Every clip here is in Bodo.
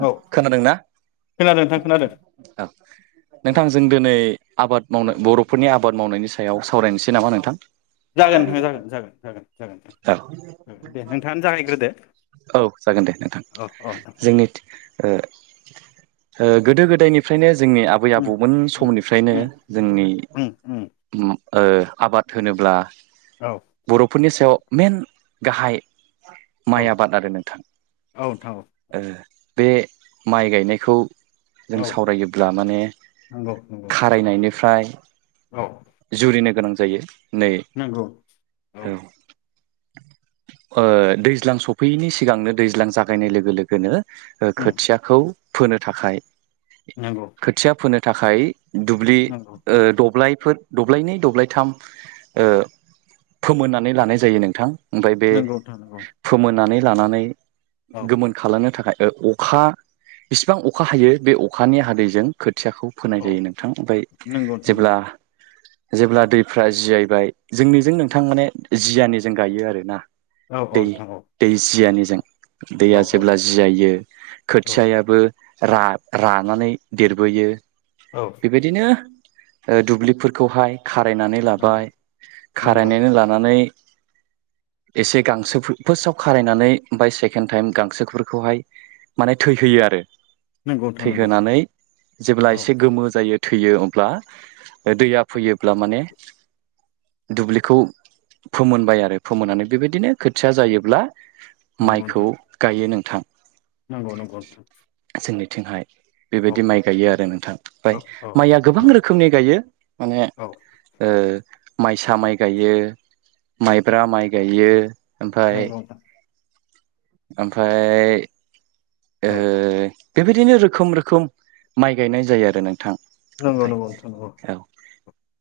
औ खोनादोंना खोनादों नोंथां खोनादों औ औ नोंथां जों दिनै आबाद औ मावनाय बर'फोरनि आबाद आबाद मावनायनि सायाव सावरायनोसै नामा नोंथां जागोन नोंथां जगोन जागोन जागोन औ जागोन दे नोंथाङानो जागायग्रोदो औ जागोन दे नोंथां औ नोंथां औ जोंनि ओ ओ गोदो गोदायनिफ्रायनो जोंनि आबै उम आबौमोन उम समनिफ्रायनो उम जोंनि उम उम ओ आबाद होनोब्ला औ बर'फोरनि सायाव मेन गाहाय औ माइ आबाद आरो नोंथां औ नोंथां औ ओ बे माइ गायनायखौ जों औ सावरायोब्ला माने नंगौ नंगौ खारायनायनिफ्राय औ जुरिनो गोनां जायो। जायो नंगौ औ ओ दैज्लां सफैयैनि सिगांनो दैज्लां जागायनाय लोगो लोगोनो ओ उम खोथियाखौ फोनो थाखाय नंगौ खोथिया फोनो थाखाय दुब्लि नंगौ ओ दब्लाय बेफोर दब्लायनै दब्लायथाम ओ फोमोननानै लानाय जायो नोंथां। ओमफ्राय बे नंगौ नोंथां नंगौ फोमोननानै। लानानै औ गोमोन खालामनो थाखाय। ओ अखा बिसिबां अखा हायो बे अखानि हादैजों खो खोथियाखौ फोनाय औ जायो नोंथां ओमफ्राय नंगौ नोंथां जेब्ला नंगौ जेब्ला दैफ्रा जियायबाय जोंनिजों नोंथां माने जियानिजों गायो आरो। ना। औ औ दै नोंथां औ दै जियानिजों औ दैया जेब्ला जियायो औ औ खोथियायाबो। रा रानानै देरबोयो। औ बेबायदिनो। ओ दुब्लिफोरखौहाय। खारायनानै लाबाय नंगौ नंगौ खारायनानै लानानै। एसे गांसो फार्स्टआव खारायनानै ओमफ्राय सेकेन्ड टाइम गांसोफोरखौहाय माने थैहोयो आरो नंगौ नोंथां नंगौ थैहोनानै जेब्ला औ एसे गोमो जायो थैयो अब्ला ओ दैया फैयोब्ला माने दुब्लिखौ फोमोनबाय आरो फोमोनानै बेबायदिनो खोथिया जायोब्ला नंगौ माइखौ नोंथां गायो नों थां नंगौ नंगौ नोंथां। थिंहाय औ बेबायदि माइ गायो आरो नोंथां ओमफ्राय औ औ माइया गोबां रोखोमनि गायो माने औ ओ माइसा माइ गायो माइ ब्रा माइ गायो ओमफाय नंगौ नोंथां ओमफ्राय औ ओ बेबायदिनो रोखोम रोखोम माइ गायनाय जायो आरो नोंथां। नोंंगौ ओमफ्राय नंगौ नोंथां नंगौ। औ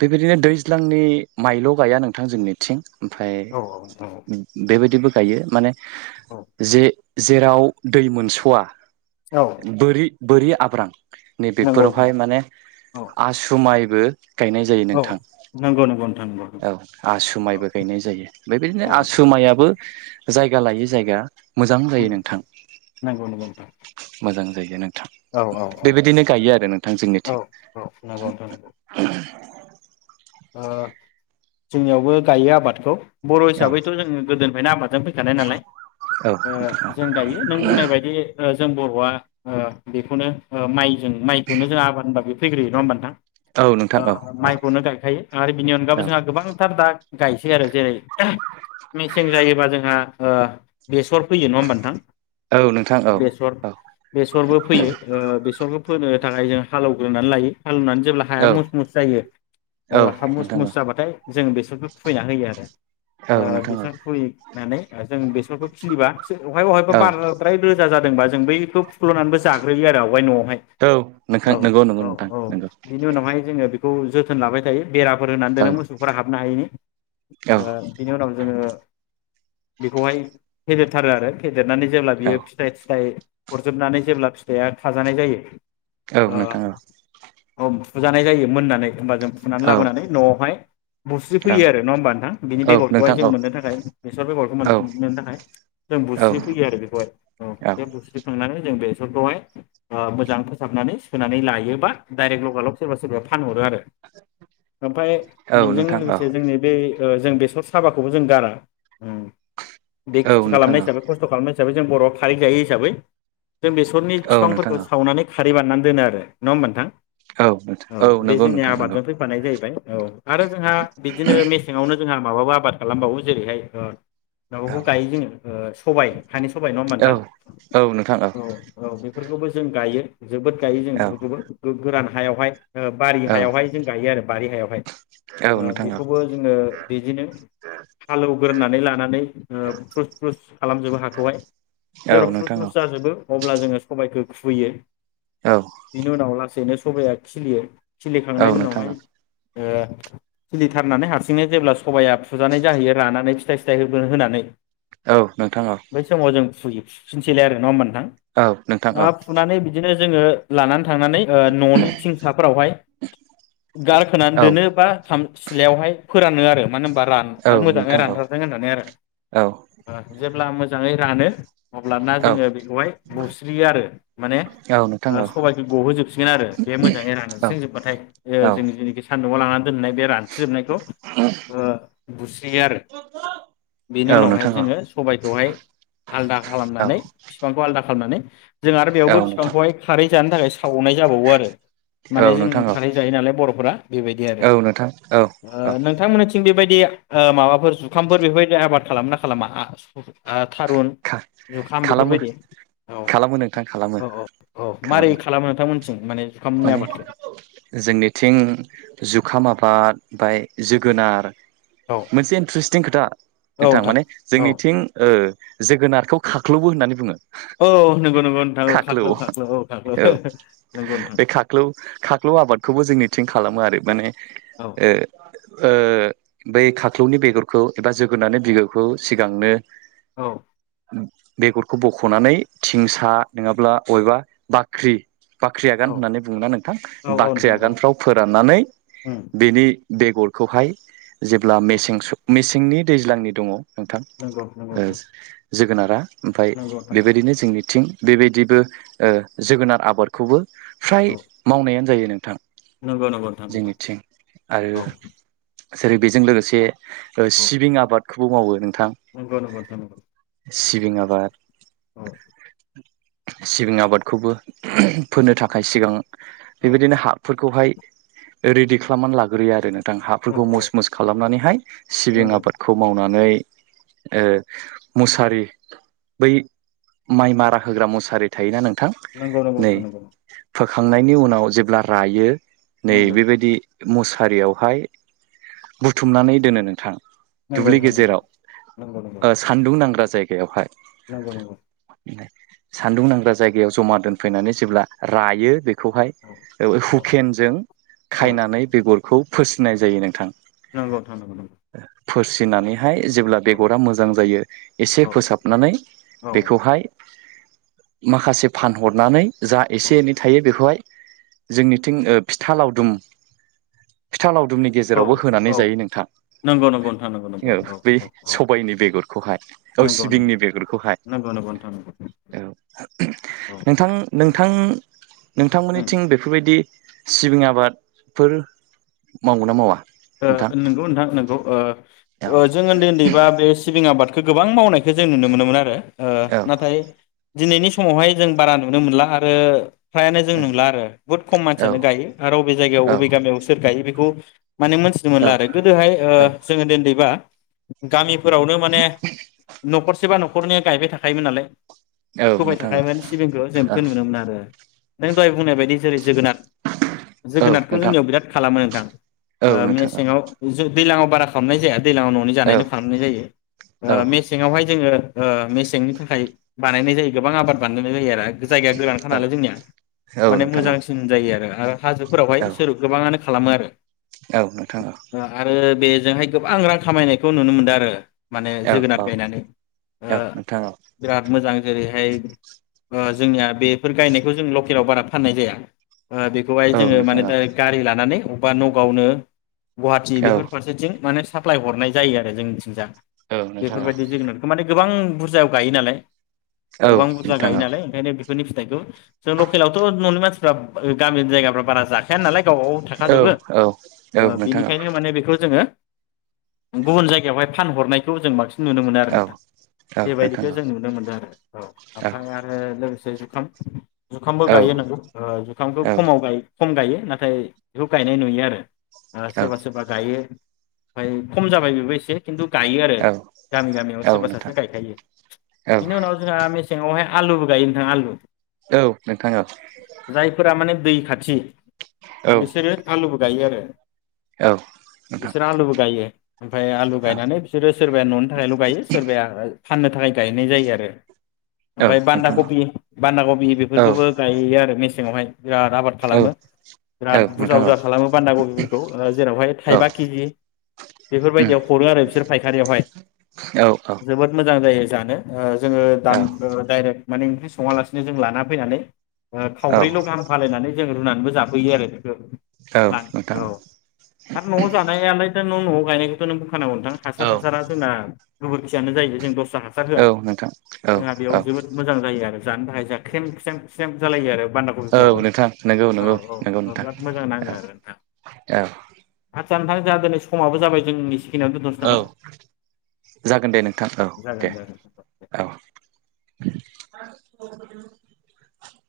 बेबायदिनो दैज्लांनि माइल' गाया नोंथां जोंनिथिं ओमफाय औ औ नोंथां बेबायदिबो गायो माने औ जे जेराव दै मोनस'वा औ बोरि बोरि आब्रां नंगौ नोंथां नैबेफोरावहाय माने औ आसु माइ बो गायनाय जायो औ नोंथां नंगौ नंगौ नोंथां नंगौ औ औ आसुमायबो। गायनाय जायो औ बेबायदिनो नोंथां आसु मायाबो जायगा लायो जायगा मोजां जायो उम नोंथां नंगौ नंगौ नोंथां मोजां बेखायनो औ औ औ बेबायदिनो गायो आरो नोंथां औ जोंनिथिं। औ नंगौ नोंथां नंगौ ओ जोंनियावबो गायो आबादखौ बर' औ हिसाबैथ' जोङो गोदोनिफ्रायनो आबादजों फैखानाय नालाय औ ओ जों गायो नों बुंनाय बायदि जों बर'आ ओ बेखौनो ओ माइ जों माइखौनो जों आबाद होनबा बेयो फैग्रोयो नङा होमबा नोंथां औ नोंथां औ ओ औ माइखौनो गाय आरो बिनि अनगाबो औ जोंहा गोबां सार दा गायसै आरो जेरै मेसें जायोबा जोंहा ओ बेसर फैयो नङा होमबा नोंथां औ नोंथां औ बेसर बेसरबो फोयो ओ बेसरबो फोनो थाखाय जों हालेवग्रोनानै लायो। हालेवनानै जेब्ला हाया औ मस मस जायो ओ औ हा मुस नोंथां औ मुस जाबाथाय जों बेसरखौ खुबैना होयो आरो औ ओ नोंथां औ बेसर खुबैनानै जों बेसरखौ खिलिबा अहाय बहायबा औ बारद्राय रोजा जादों जोंबा जों बैखौ फुख्ल'नानैबो जाग्रोयो आरो आवगाय न'आवहाय औ नोंथां औ नंगौ नंगौ औ नोंथां औ नंगौ बिनि उनावहाय जोङो औ जो जोथोन लाबाय थायो। बेराफोर होनानै दोनो औ मोसौफोरा हाबनो हायैनि औ बिनि ओ उनाव जोङो बेखौहाय फेदेरथारो आरो फेदेरनानै जेब्ला औ बियो फिथाइ थिथाइ हरजोबनानै जेब्ला फिथाइआ खाजानाय जायो औ नोंथां औ औ फुजानाय जायो मोननानै होबा जों फुनानै औ लाबोनानै न'आवहाय बुस्रि औ फैयो आरो नङ होमबा नोंथां बेनि औ बेगरखौहाय नोंथां जों औ मोननो थाखाय बेसर बेगरखौ औ मोनिननो थाखाय जों बुस्रि फैयो आरो बेखौहाय औ बे बुस्रिखांनानै जों बेसरखौहाय ओ मोजां फोसाबनानै सोनानै लायोबा डाइरेक्ट लग लग सोरबा सोरबा फानहरो आरो ओमफ्राय औ बेजों नोंथां औ नोंथां औ लोगोसे जोंनि बे ओ बेसर साबाखौबो जों गारा। बेखि नोंथां औ खालामनाय हिबै खसत खालामनाय जों बर'आ खारै जायो हिसाबै जों बेसरनि बिफांफोरखौ सावनानै खारै बाननानै दोनो आरो नङा होमबा नोंथां? औ नोथां औ बे नंगौ जोंनि नोंथां नोंगौ आबादजों फैफानाय जाहैबाय जों बिनो मसेनो [unintelligible] जोंहा माबाबो आबाद खालामबावो जेरैहाय औ नआवबो गायो जोङो ओ सबाय हानि सबायाइ नङा होमबा औ नोंथां औ नोंथां औ औ बे बेफोरखौबो जों गायो। जोबोद गायो जों औ बेफोरखौबो गो-गोरान हायावहाय ओ बारि औ हायावहाय हायो आरो बारि हायावहाय। औ ओ नोंथां औ बेखौबो जोङो बिदिनो हालोवग्रोनानै लानानै ओ फ्रुस फ्रुस खालामजोबो हाखौहाय औ जेब्ला फ्रुस नोंथां औ फ्रुस जाजोबो अब्ला जोङो सबायखौ खुबैयो। औ बेनि उनाव लासैनो सबाया खिलियो। औ थांनायनि नोंथां उनावहाय औ ओ खिलिथारनानै हारसिंनो जेब्ला सबाया फुजानाय जाहैयो रानानै फिथाइ सिथाइ होगोन होनानै। औ नोंथां औ फोयो फोफिनसैलाय आरो नङा होन नों औ नोंथां ओ औ ओ फुनानै बिदिनो जोङो लानानै थांनानै ओ न'नि थिंसाफोरावहाय गारखोनानै औ दोनो बा सिलायावहाय फोरानो आरो मानो होनबा रान औ मोजाङै नोंथां औ रानथारदों होननानै आरो औ ओ जेब्ला मोजाङै रानो अल्बना औ नोंथां औ जोङो बेखौहाय बुस्रियो आरो माने औ नोंथां औ सबाइख गहोजोबसिगोन आरो बे मोजाङै रानसोब बाथाय औ जोंनि जिनिखि सान न लांनानै दोननाय बे रान जोबनायखौ ओ बुस्रियो आरो बेनि औ नोंथां औ उनावहाय नोंथां जोङो औ सबायखौहाय आलदा खालामनानै बिफांखौ आलदा खालामनानै जों आरो बेयावबो औ बिफांखौहाय खारै जानो थाखाय सावनाय जाबावो आरो माने जों नोंथां खारै जायो नालाय बर'फोरा बेबायदि आरो औ ओ औ नोंथांमोननिथिं बेबायदि बे ओ माबाफोर जुखामफोर बेफोरबायदि आबाद खालामोना खालामा ओ थारुन जुखाम खालामो बेफोरबायदि औ खालामो नोंथां खालामो औ औ औ मारै खालामो नोंथांमोन जों माने जुखामनि माने आबादखो जोंनिथिं जुखाम आबाद बाय जोगोनार औ मोनसे इन्टारेस्टिं खोथा नोंथां माने जोंनिथिं ओ जोगोनारखौ खाख्लोबो होननानै बुङो। औ नंगौ नंगौ नोंथां औ खाख्लौ खाख्लौ औ खाख्लौ नंगौ नोंथां। बे खाख्लौ खाख्लौ आबादखौबो जोंनिथिं खालामो आरो माने औ ओ ओ बै खाख्लौनि बेगरखौ एबा जोगोननि बिगुरखौ सिगांनो औ। बेगरखौ बख'नानै थिंसा नङाब्ला बबेबा बाख्रि बा गान औ होननानै बुङोना नोंथां औ बाख्रि नोंथां औ आगानफ्राव फोराननानै उम बिनि बेगरखौहाय जेब्ला औ मेसेंस मिस नि दैज्लांनि दङ। नोंथां नंगौ नंगौ ओ नोंथां जोगोनारा‌ ओमफ्राय नंगौ नोंथां बेबायदिनो जोंनिथिं बेबायदिबो ओ जोगोनार आबादखौबो फ्राय औ मावनायानो जायो नों नोंथां। नंगौ नंगौ नोंथां नंगौ जोंनिथिं आरो औ। जेरै बेजों लोगोसे। औ सिबिं आबाद खौबो मावो नों थां नंगौ नंगौ नोंथां नंगौ सिबिं आबाद औ सिबिं आबादखौबो फोनो थाखाय सिगां औ बेबायदिनो हा खौहाय रेडि खालामनानै लाग्रोयो आरो नों गोथां औ हाफोरखौ औ मुस -मुस खालामनानैहाय नंगौ सिबिं नंगौ आबादखौ मावनानै ओ मुसारि बै माइ मारा होग्रा मुसारि थायोना नों नंगौ नंगौ नोंथां नंगौ फोखांनायनि उनाव जेब्ला रायो नै नंगौ बेबायदि मुसारियावहाय बुथुमनानै दोनो नोंथां नंगौ दुब्लि नोंथां नंगौ गेजेराव नंगौ ओ सान्दुं नांग्रा जायगा बेयावहाय नंगौ नंगौ सान्दुं नांग्रा जायगायाव जमा दोनफैनानै जेब्ला रायो बे खौहाय औ औ हुकेनजों औ खायनानै बेगरखौ फोसिनाय जायो नोंथां नंगौ थांनांगौ नंगौ फोरसिनानै बे जेब्ला औ बेगरा मोजां जायो एसे औ फोसाबनानै बेखौहाय माखासे फानहरनानै जो औ एसे एनै थायो बेखौहाय जोंनिथिं ओ फिथा लावदुम फिथा लावदुम रुमनि औ गेजेराव होनानै औ जायो नोंथां नंगौ नंगौ नोंथां नंगौ नंगौ औ बै औ औ सबायनि बेरखौहाय औ नंगौ नंगौ सिबिंनि बेगरखौहाय नंगौ नंगौ नोंथां नंगौ औ औ नोंथां ओ उम नोंथांमोननिथिं बेफोरबायदि सिबिं आबादफोर मावो ना मावा ओ नोंथां नोंगौ नोंथां नोंगौ औ ओ जों उन्दै उन्दैबा बे सिबिं आबाद खौ गोबां मावनायखौ जों नुनो मोनोमोन आरो। ओ औ नाथाय दिनैनि समावहाय जों बारा नुनो मोनला आरो। फ्रायानो जों नुला आरो बुहुत खम औ मानसियानो गायो आरो बबे जायगायाव अबे गामियाव सोर गायो बे गु माने मोनथिनो औ मोनला आरो गोदोहाय ओ जोङो उन्दैबा गामि फोरावनो माने न'खरसेबा नख न'खरनिया गायबाय थाखायोमोन नालाय। औ फोबाय नोंथां औ थाखायोमोन सिबिंखौ जों बेखौ नुनो मोन आरो नों दहाय बुंनाय बायदि जेरै जोगोनाद औ जोगोनादखौ नोंथां जोंनियाव बिराद खालामो नोंथां। औ ओ नोंथां औ मेसेंङाव दैलाङाव बारा खामनाय जाया। दैलांङाव न'नि औ जानायल' खामनाय जायो औ ओ मेसेंङावहाय जोङो। ओ मेसेंनि थाखाय बानायनाय जायो गोबां आबाद बानाय जायो आरो जायगाया गोरानखा नालाय जोंनिया औ माने नोंथां औ नोंथां मोजांसिन जायो आरो। औ हाजोफोरावहाय सोर गोबाङानो खालामो आरो औ नोंथां औ ओ आरो बेजोंहाय गोबां रां खामायनायखौ नुनो मोनदों आरो। माने औ नोंथां औ नोंथां औ नोंथां औ नोंथां औ नोंथां औ औ जोगोनाद गायनानै ओ औ नोंथां औ नोंथां औ नोंथां औ नोंथां औ बिराद मोजां जेरै ओ जोंनिया बेफोर गायनायखौ जों लकेलाव बारा फाननाय जाया। ओ बेखौहाय जोङो माने दायरेख गारि लानानै अबान बावनो गुवाहाटी बेफोर फारसेथिं माने साप्लााय हरनाय जायो आरो जोंनिथिंजा बेफोरबायदि जोगोनारखौ माने गोबां बुरजायाव गायो नालाय गोबां बुरजा गायो नालाय ओंखायनो बेफोरनि फिथाइखौ जों लकेलावथ' न'नि मानसिफ्रा गामिनि जायगा बा जाखाया नालाय। गावबागाव थाखाजोबो। ओ बिनिखायनो माने बेखौ जों ङो गुबुन जायगायावहाय फानहरनायखौ जों बांसि नुनो मोनो आरो नोंथां बेबायदिखौ जों नुनो मोनदों आरो औ ओमफ्राय आरो लोगोसे [unintelligible] जुखामबो गायो नोंगौ जुखामखौ खमाव गायो। खम गायो नाथाय बेखौ गायनाय नुयो आरो ओ सोरबासोबा गायो। ओमफाय खम जाबाय बेबो एसे खिन्थु गायो आरो गामि गामियाव सोरबा सासे गायखायो बिनि उनाव जोंहा सिङावहाय आलुबो गायो नोंथां आलु औ नोंथाङा [unintelligible] जायफोरा माने दै खाथि बेसेोर आलु बथ [unintelligible] गायानो [unintelligible] बिस्रुबो गायोयो [unintelligible] ओमफ्राय आलु गायनानै बिसोरो सोरबाया न'नि थाखायल' गायो सोरबाया [inaudible] फाननो थाखाय गायनाय जायो आरो ओमफ्राय बान्दा कबि बान्दा कबि बेफोरखौबो गयो आरो मेसेंावहाय [inaudible] बिराद आबाद खालामो औ बिराद बुरजा नोंथां औ बुरजा खालामो बान्दा गगिफोरखौ ओ जेरावहाय औ थाइबा केजि उम बेफोरबायदियाव हरो आरो बिसोर फायखारियावहाय औ जोबोद मोजां जायो। जानो ओ जोङो दान औ दडाइरेक्ट माने ओंख्रि सङालासिनो जों लाना फैनानै औ खावब्रैल' गाहाम फाायनानै [unintelligible] जों रुनानैबो जाफैयो आरो बेखौ औ ला नोंथां औ आरो न'आव जानायालाय दा न न गायनायखौथनो खानांगौथां हासार औ हासारा जोंना [unintelligible] गोैखियानो जायो जों द सा हासार होआ नोंथां औ जोंहा बेयाव जोबोद मोजां जायो आरो जानो थाखाय जों ख्रेम ख्रेम सेब जालायो आरो [unintelligible] औ नोंथां नंगौ औ नंगौ औ नंगौ औ नोंथां बिराद मोजां नाङो औ [unintelligible] जा नोंथां जादोनै समाबो जाबाय जोंनिसो औ जागोन दे नोंथां औ जागोन दे जागोन दे औ [inaudible] [inaudible]